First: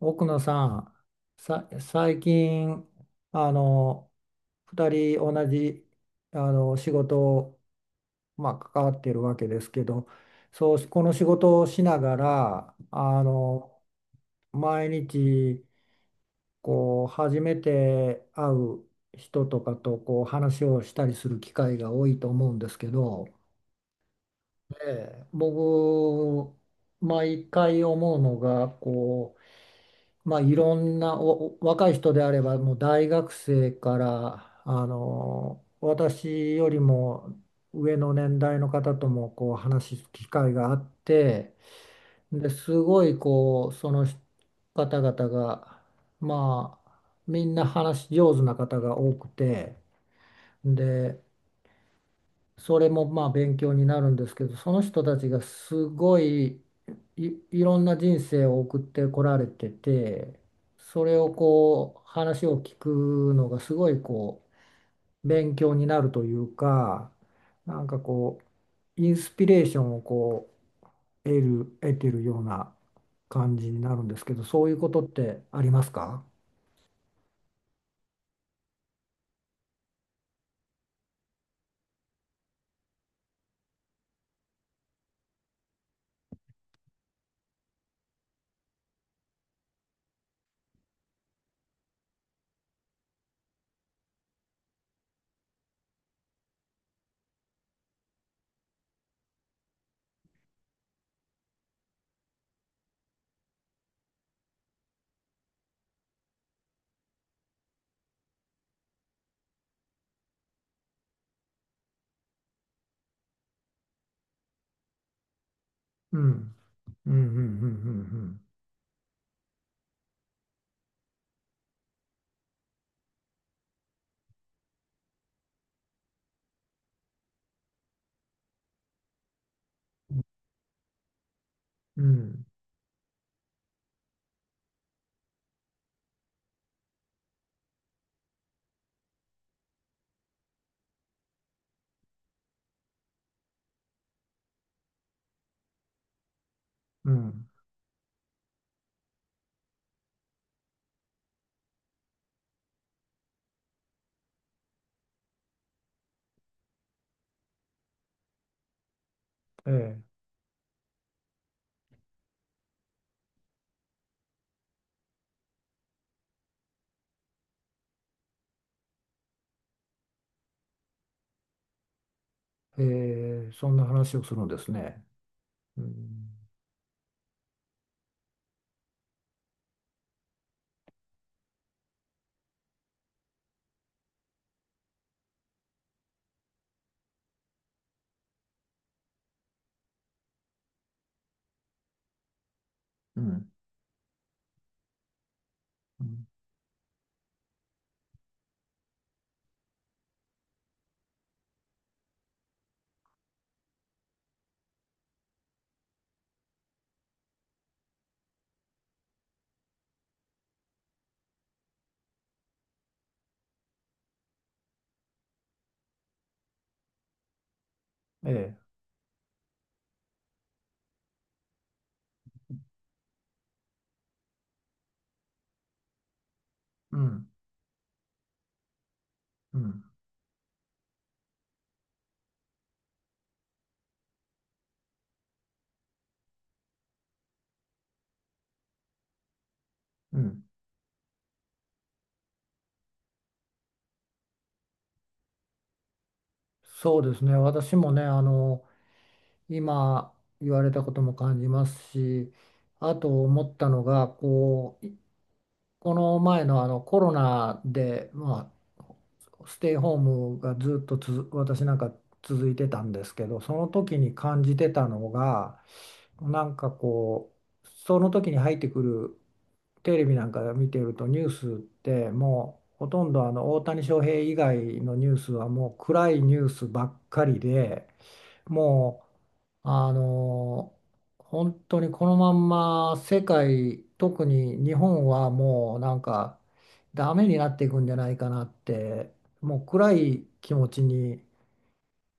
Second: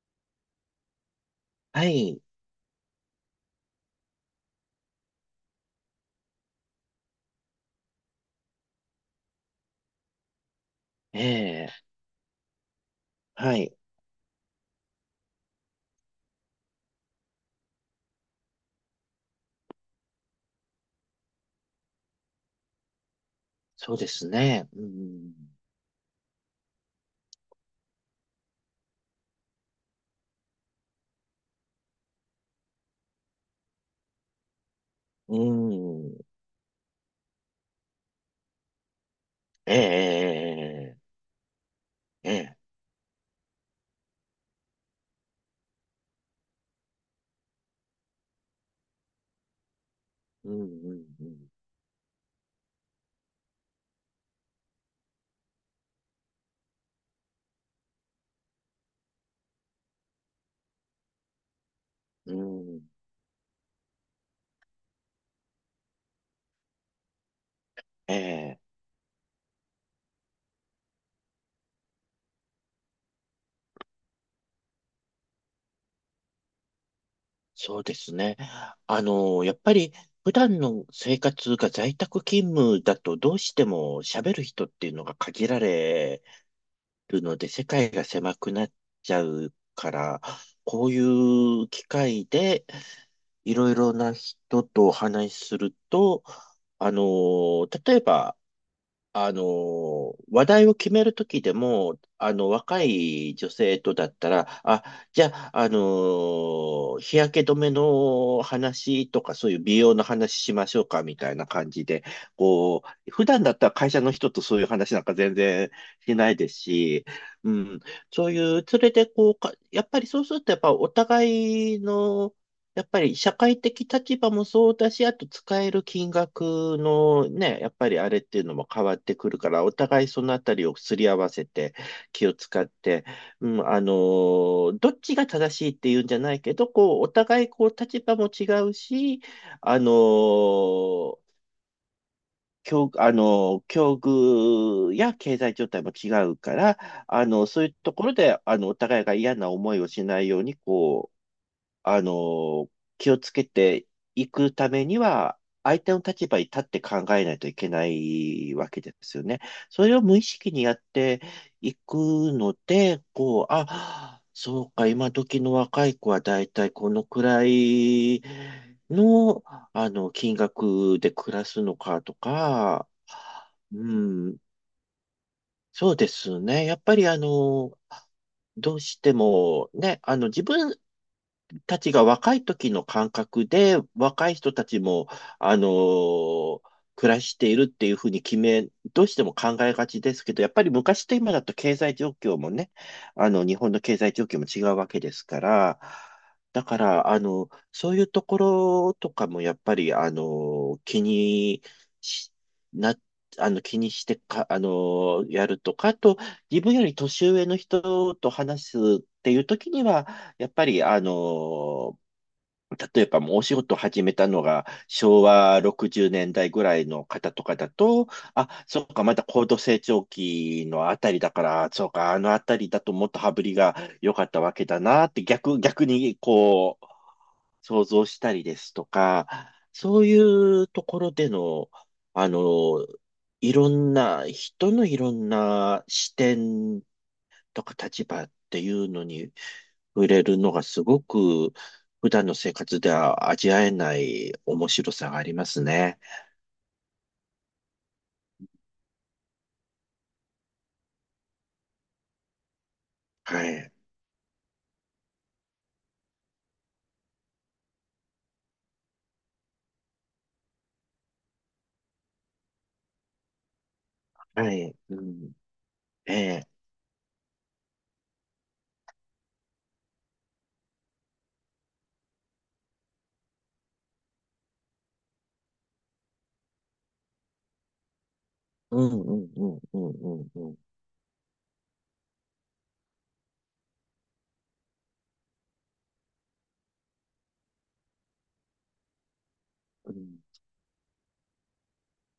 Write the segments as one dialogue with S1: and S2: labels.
S1: 奥野さん、
S2: は
S1: 最
S2: い。
S1: 近、あの、二人同じ、仕事を、関わっているわけですけど、そう、この
S2: え
S1: 仕事を
S2: え、
S1: しながら、
S2: はい。
S1: 毎日、こう、初めて会う人とかと、こう、話をしたりする機会が多いと思うんですけど、
S2: そうですね。う
S1: え
S2: ん。
S1: 僕、毎回思うのが、こう、まあ、いろんな若い人であればもう大学生から
S2: うん。
S1: 私よりも上の年代の方ともこう
S2: え
S1: 話す機会があっ
S2: え、
S1: て、
S2: ええ、え
S1: で
S2: え。
S1: すごいこうその方々がまあみんな話し上手な方が多くて、
S2: うん、
S1: で
S2: うん、
S1: それもまあ勉強になるんですけど、その人たちがすごい、いろんな人生を送ってこられてて、それをこう
S2: う
S1: 話を
S2: ん。う
S1: 聞
S2: ん。
S1: くのがすごいこう勉強になるというか、なんか
S2: え
S1: こ
S2: え、
S1: うインスピレーションをこう得てるような感じになるんですけど、そういうことってありますか？
S2: そうですね。やっぱり、普段の生活が在宅勤務だと、どうしても喋る人っていうのが限られるので、世界が狭くなっちゃうから、こういう機会で、いろいろな人とお話しすると、例えば、話題を決めるときでも、若い女性とだったら、あ、じゃあ、日焼け止めの話とか、そういう美容の話しましょうか、みたいな感じで、こう、普段だったら会社の人とそういう話なんか全然し
S1: う
S2: ないで
S1: ん、
S2: すし、
S1: うんうんう
S2: うん、そう
S1: ん
S2: いう、それでこうか、やっぱりそうすると、やっぱお互いの、やっぱり社会的立場もそうだし、あと使える金額のね、やっぱりあれっていうのも変わってくるから、お互いそのあたりをすり合わせて
S1: うんう
S2: 気を
S1: ん
S2: 使って、うん、どっちが正しいっていうんじゃないけど、こう、お互いこう立場も違うし、あのー境、あの、境遇や経済状態も違うから、
S1: うんうん。
S2: そういうところで、お互いが嫌な思いをしないように、こあの、気をつけていくためには、相手の立場に立って考えないといけないわけですよね。それを
S1: え
S2: 無意識にやっていくので、こう、あ、そうか、今時の若い子はだいたいこのくらいの、金額で暮らすのかと
S1: え
S2: か、
S1: ええ、そん
S2: う
S1: な話をす
S2: ん、
S1: るんですね。う
S2: そうで
S1: ん、
S2: すね。やっぱりどうしてもね、自分たちが若い時の感覚で、若い人たちも、あのー暮らしているっていうふうに決め、どうしても考えがちですけど、やっぱり昔と今だと経済状況もね、
S1: うん、
S2: 日本の経済状況も違うわけですから、
S1: うん。
S2: だから、そういうところとかもやっぱり、し、な、気にしてか、やるとか、あと、自分より年上の人と話すっていう時には、やっぱり、例えばもうお仕事を始めたのが昭和60年代ぐらいの方とかだと、
S1: ええ、
S2: あ、そうか、まだ高度成長期のあたりだから、そうか、あのあたりだともっと羽振りが良かったわけだなって逆にこう、
S1: うん、
S2: 想像したりですとか、
S1: うん、
S2: そういうところでの、あの、いろんな、人のいろんな視点とか立場っていうのに、触
S1: う
S2: れる
S1: ん。
S2: のがすごく普段の生活では味わえない面白さがありますね。
S1: そうですね。私もね、あの、今言われたことも感じますし、あと
S2: は
S1: 思った
S2: い。
S1: のが、こう、この前のあのコロナで、まあ、ステイホームがずっとつづ私なんか続いてたんですけど、その時に感
S2: は
S1: じて
S2: い。
S1: た
S2: う
S1: の
S2: ん。
S1: が、
S2: え
S1: な
S2: え。
S1: んかこう、その時に入ってくるテレビなんか見てると、ニュースってもうほとんどあの大谷翔平以外のニュースはもう暗いニュースばっかりで、
S2: うん
S1: も
S2: うんうん
S1: う
S2: うん
S1: あ
S2: うんうん。
S1: の本当にこのまんま世界、特に日本はもうなんかダメになっていくんじゃないかなって、もう暗
S2: うん
S1: い気持ちに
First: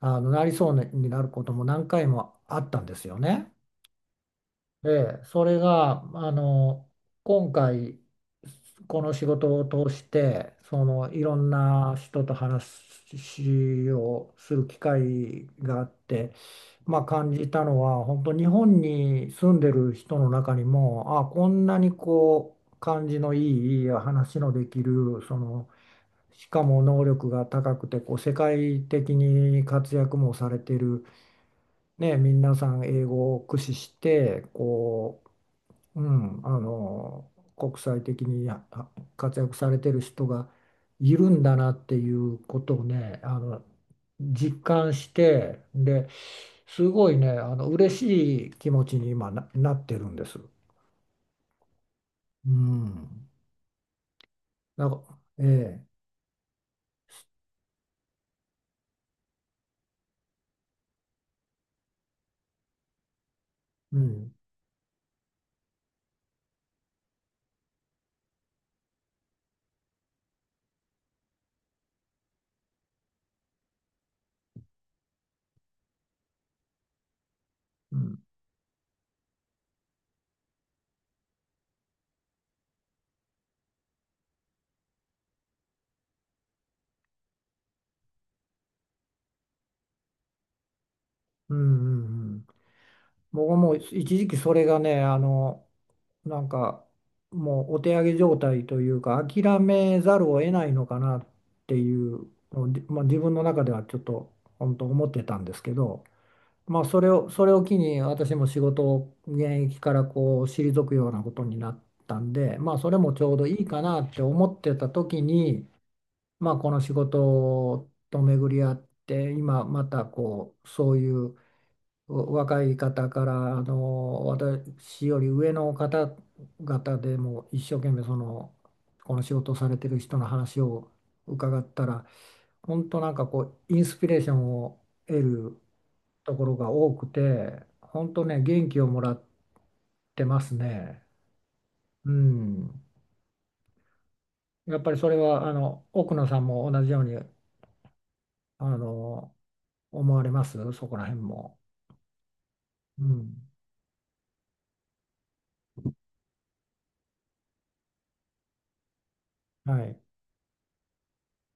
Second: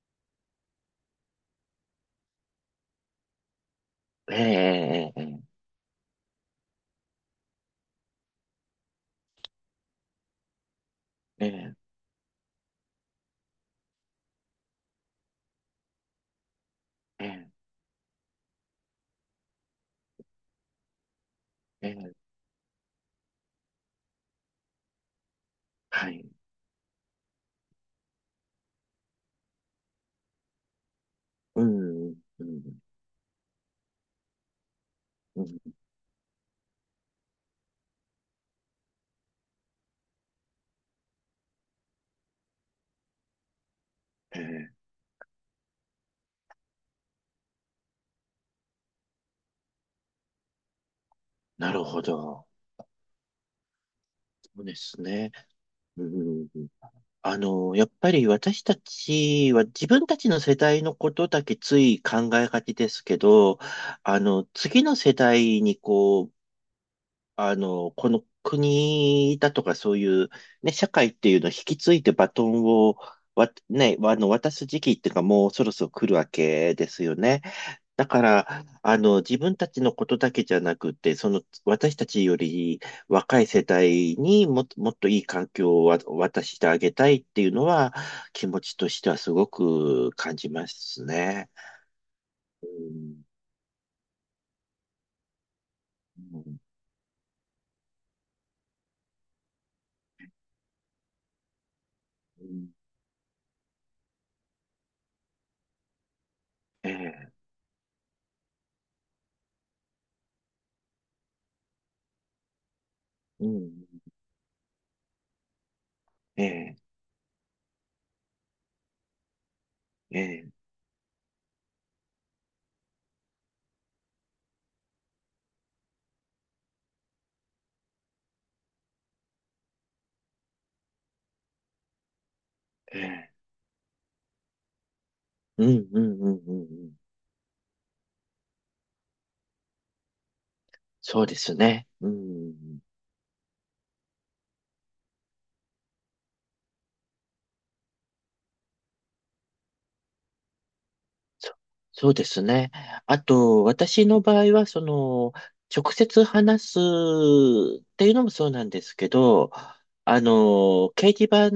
S1: あのなりそうになることも何回もあったんですよね。
S2: え
S1: で、そ
S2: ええ
S1: れが、あの、今回、この仕事を通して、その、いろん
S2: えええ
S1: な人と話をする機会があって、まあ、感じた
S2: え
S1: のは、本当、日本に住んでる人の中にも、あ、こんな
S2: え
S1: に
S2: えええ
S1: こう、感じのいい、話のできる、その、
S2: はい。
S1: しかも能力が高くて、こう、世界的に活躍もされてる、
S2: うんう
S1: ね、
S2: んう
S1: 皆さん
S2: ん
S1: 英語を駆使してこ
S2: うん。
S1: うん、あの国際的に活躍されてる人がいるんだなっていうことをね、あの
S2: え
S1: 実
S2: え。
S1: 感して、ですごいねあの嬉しい気持ちに今なってるんです。
S2: なるほど。
S1: うん、
S2: そうで
S1: なん
S2: す
S1: か
S2: ね。
S1: ええ
S2: うんうんうん。やっぱり私たちは自分たちの世代のことだけつい考えがちですけど、
S1: うん
S2: 次の世代にこう、この国だとかそういう、ね、社会っていうのを引き継いでバトンを、ね、渡す時期っていうかもうそろそろ来るわけですよね。
S1: う
S2: だ
S1: ん
S2: から、自分たちのことだけじゃなくて、その、私たちより若い世代にもっと、もっといい環境を渡してあげたいっていうのは、気持ちとしてはすごく感じますね。
S1: うんうんうん。
S2: うん、
S1: 僕はもう一時期それがねあの
S2: う
S1: なん
S2: ん、
S1: かもうお手上げ状態というか諦めざるを得ないのかなっていう
S2: う
S1: の
S2: ん
S1: を、まあ、自分の中ではちょっと本当思ってたんですけど、まあ、
S2: ええ、
S1: それを機に私も仕事を現役からこう退くようなことになったんで、まあ、それもちょう
S2: う
S1: どいい
S2: ん、
S1: かなって思ってた時に、
S2: え
S1: まあ、こ
S2: え、
S1: の仕事と巡り合って今また
S2: ええ、
S1: こうそういう若い方からあの私より上の方々でも一生懸命そのこの仕事をされてる人の話を伺ったら、本当なんか
S2: ええ
S1: こうインスピレーションを得る
S2: うん、うん、う
S1: と
S2: ん、
S1: こ
S2: う
S1: ろ
S2: ん。
S1: が
S2: う
S1: 多
S2: ん
S1: くて、本当ね元気をもらってますね。
S2: そうですね。う
S1: う
S2: ん。
S1: ん、やっぱりそれはあの奥野さんも同じようにあの思われますそこら辺
S2: そ
S1: も？
S2: そうですね。
S1: う
S2: あ
S1: ん、
S2: と、私の場合は、その、直接話すっていうのもそうなんですけど、
S1: はい。
S2: 掲示板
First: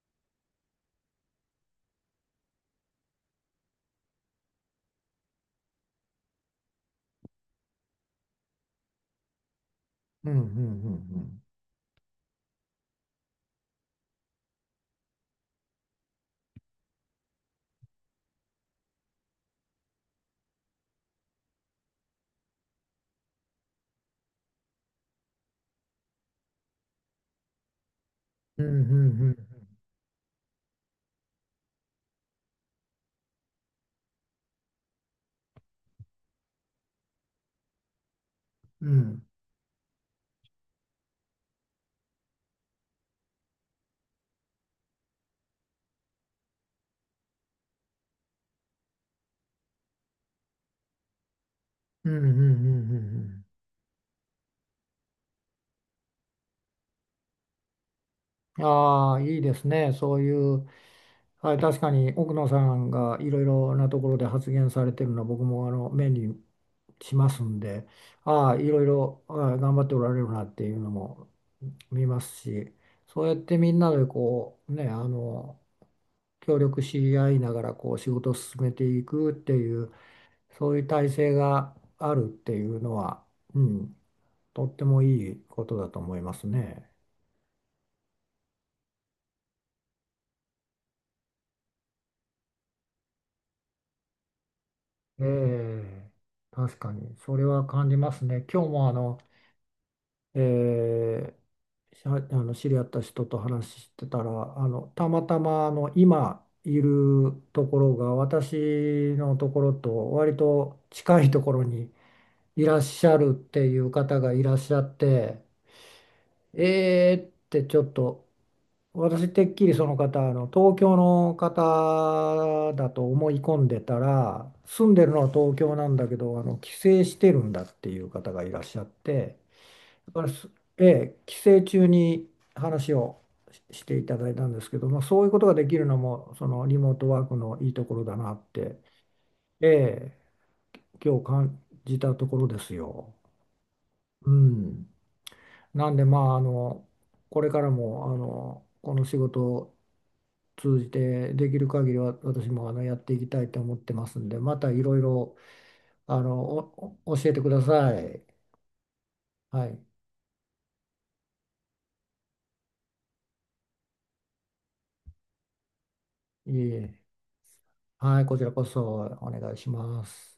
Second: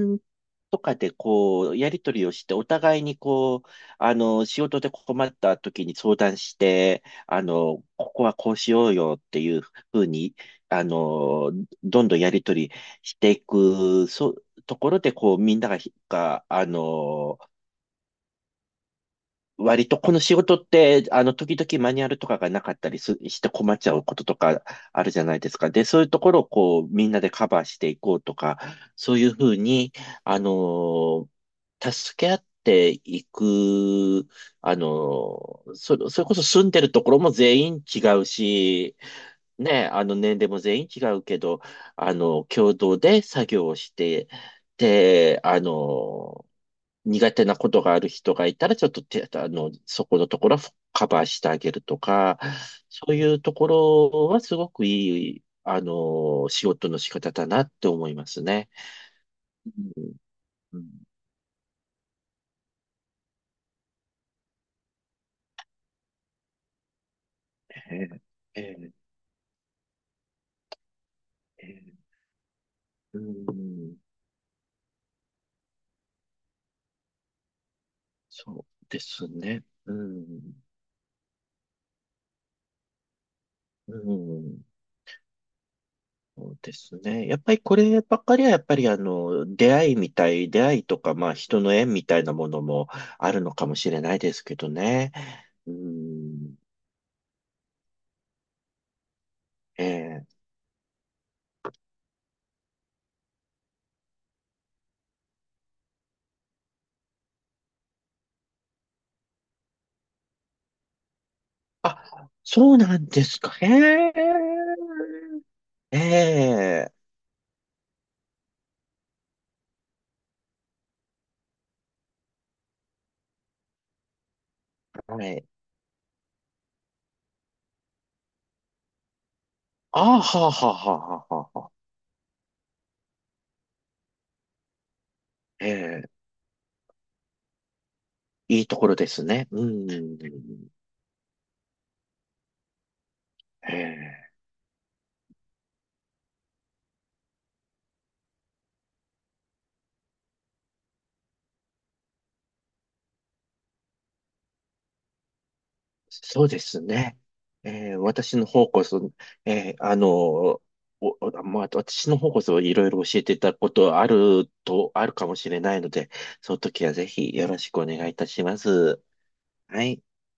S2: とかでこう、やり取りをして、お互いにこう、仕事で困った時に相談して、ここはこうしようよっていうふう
S1: うんう
S2: に、
S1: ん
S2: あ
S1: うんうん。
S2: の、どんどんやり取りしていく、そう、ところで、こう、みんながひ、が、あの、割とこの仕事って、時々マニュアルとかがなかったりすして困っちゃうこととかあるじゃないですか。で、そういうところをこう、みんなでカバーしていこうとか、
S1: うん、う
S2: そういう
S1: ん、
S2: ふうに、あのー助け合っていく、あのそれこそ住んでるところも全員違う
S1: う
S2: し、
S1: ん、
S2: ね、年齢も全員違うけど、共同で作業をして、で、苦手なことがある人がいたら、ちょっと手、あの、そこのところはカバーしてあげると
S1: うん、うん、うん、う
S2: か、
S1: んう
S2: そういう
S1: ん
S2: ところはすごくいい、仕事の仕方だなって思います
S1: うん。
S2: ね。
S1: ああー、いいですね。
S2: うん
S1: そういう、
S2: うん、
S1: はい、確かに奥野さんがいろいろなところで発言されてるのは僕もあの目にしますんで、
S2: え
S1: ああ、
S2: え
S1: いろい
S2: ええ
S1: ろああ頑張っておられるなっていうのも
S2: ええ
S1: 見ますし、
S2: う
S1: そうやってみんな
S2: ん、
S1: でこう、ね、あの、協力し合いながらこう仕事を
S2: そ
S1: 進
S2: う
S1: めて
S2: で
S1: い
S2: す
S1: くって
S2: ね。
S1: いう
S2: うん、
S1: そういう体制があるっていうのは、うん
S2: うん、
S1: とってもいいことだと思いま
S2: そ
S1: す
S2: うで
S1: ね。
S2: すね。やっぱりこればっかりは、やっぱり出会いとか、まあ人の縁みたいなものもあるのかもしれないですけどね。
S1: え
S2: う
S1: え、
S2: ん
S1: 確かに、それは感じますね。今日もあの、
S2: ええ
S1: ええ、あの知り合った人と話してたら、あの、たまたまあの今いるところが私のところと割と近いところに
S2: あ、
S1: い
S2: そう
S1: らっ
S2: なん
S1: しゃ
S2: で
S1: るっ
S2: すか。
S1: て
S2: へ
S1: いう
S2: え。
S1: 方がいらっしゃって、
S2: ええ。
S1: えーってちょっと、私てっきりその方、あの東京の方だと思い込んでたら、住んでる
S2: は
S1: のは
S2: い。
S1: 東京なんだけど、あの帰省してるんだっていう方がいらっしゃって、だ
S2: あ
S1: か
S2: ー
S1: ら
S2: は
S1: す
S2: あ、はあ、
S1: え
S2: はあ、
S1: え、
S2: は
S1: 帰
S2: あ、は
S1: 省
S2: あ。
S1: 中に話をしていただいたんですけど、まあ、そういうことが
S2: え
S1: できるの
S2: え。
S1: も、そのリモートワークのいいところだなっ
S2: いいと
S1: て、
S2: ころですね。うん。
S1: ええ、今日感じたところですよ。
S2: え
S1: う
S2: え。
S1: ん、なんで、まあ、あの、これからも、あの、この仕事を通じてできる限りは私もあのやっていきたいと思ってますんで、またいろいろ、あの、
S2: そうですね。
S1: 教えてくだ
S2: ええ、
S1: さい。
S2: 私の方こそ、え
S1: は
S2: え、
S1: い。
S2: あの、お、おまあ、私の方こそいろいろ教えていただくことあるかもしれないので、
S1: い
S2: その
S1: えい
S2: 時は
S1: え。
S2: ぜひよろしくお願いい
S1: は
S2: た
S1: い、こち
S2: し
S1: ら
S2: ま
S1: こそ
S2: す。
S1: お願いし
S2: はい。
S1: ます。